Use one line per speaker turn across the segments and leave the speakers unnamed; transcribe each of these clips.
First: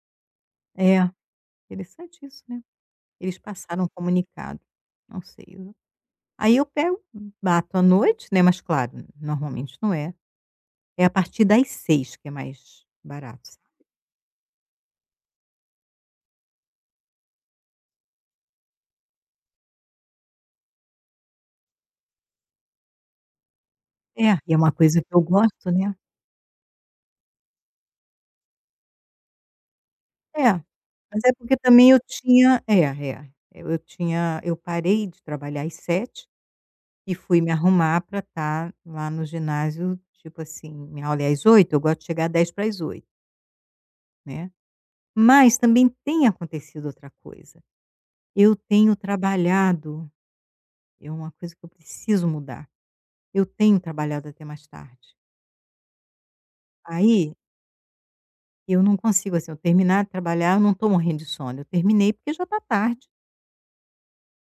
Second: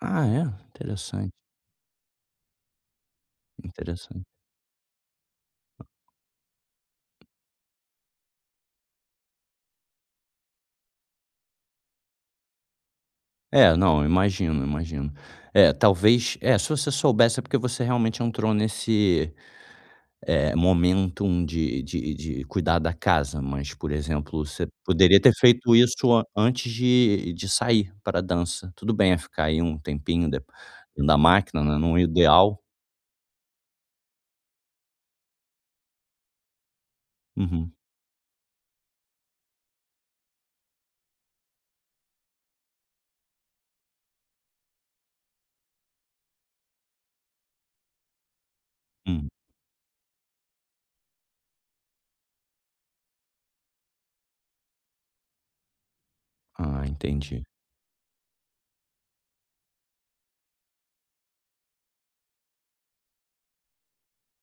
Ah, é?
É,
Interessante.
interessante isso, né? Eles passaram um
Interessante.
comunicado. Não sei, eu aí eu pego, bato à noite, né. Mas, claro, normalmente não é É à partir das 6 que é mais barato, s
É, não, eu imagino, eu imagino. É, talvez Eh, se se você soubesse é porque você realmente entrou nesse, eh, momento de de de cuidar da casa. Mas, por
É,
exemplo,
e é
você
uma coisa que
poderia
eu
ter
gosto,
feito
né?
isso a antes de de sair pra dança. Tudo bem, eh, ficar aí, um tempinho de
É,
na
mas é porque
máquina, né,
também
não
eu
ideal
tinha É, é, e eu tinha eu parei de trabalhar às 7h, e fui me
Uhum.
arrumar pra tá lá no ginásio, tipo assim, minha aula é às 8h, eu gosto de chegar 7:50. Né. Mas, também tem acontecido outra coisa. Eu tenho
Hum.
trabalhado é uma coisa que eu preciso mudar. Eu tenho trabalhado até mais tarde.
Ah,
Aí
entendi.
eu não consigo, assim, eu terminar de trabalhar, eu não tô morrendo de sono, eu terminei porque já tá tarde.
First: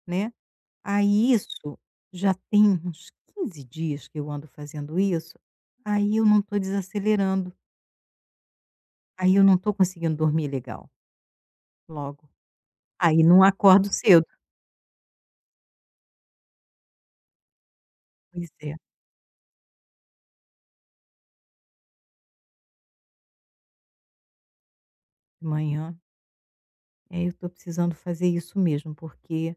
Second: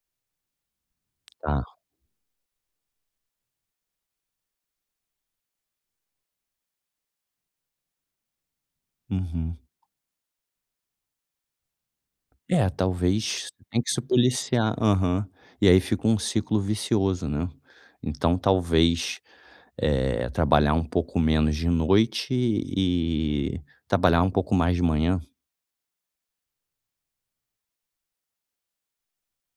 Né. Aí,
Tá.
isso já tem uns 15 dias que eu ando fazendo isso. Aí, eu não tô desacelerando. Aí, eu
Uhum.
não tô conseguindo dormir legal. Logo.
É
Aí não
talvez, tem que
acordo
se
cedo.
policiar Aham, e aí, fica um ciclo vicioso, né. Então,
Pois é.
talvez, eh, trabalhar um pouco menos de noite e trabalhar um pouco mais de manhã.
Manhã. É eu tô precisando fazer isso mesmo, porque,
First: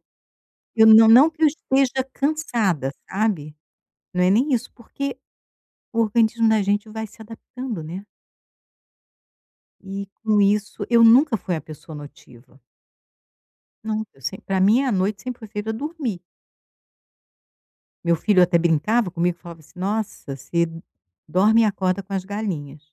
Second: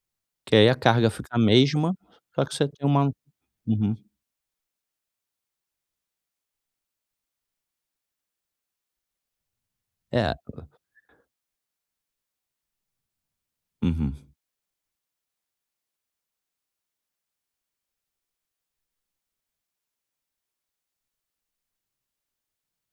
Que, aí, a
eu não
carga fica
não
a
que eu
mesma,
esteja
só que você tem
cansada,
uma
sabe?
Uhum.
Não é nem isso, porque, o organismo da gente vai se adaptando, né. E
É,
com
o
isso eu nunca fui a pessoa notiva. Nunca.
Uhum.
Semp pra mim a noite sempre foi feita dormir. Meu filho até brincava comigo e falava, assim: "Nossa, você dorme e acorda com as galinhas".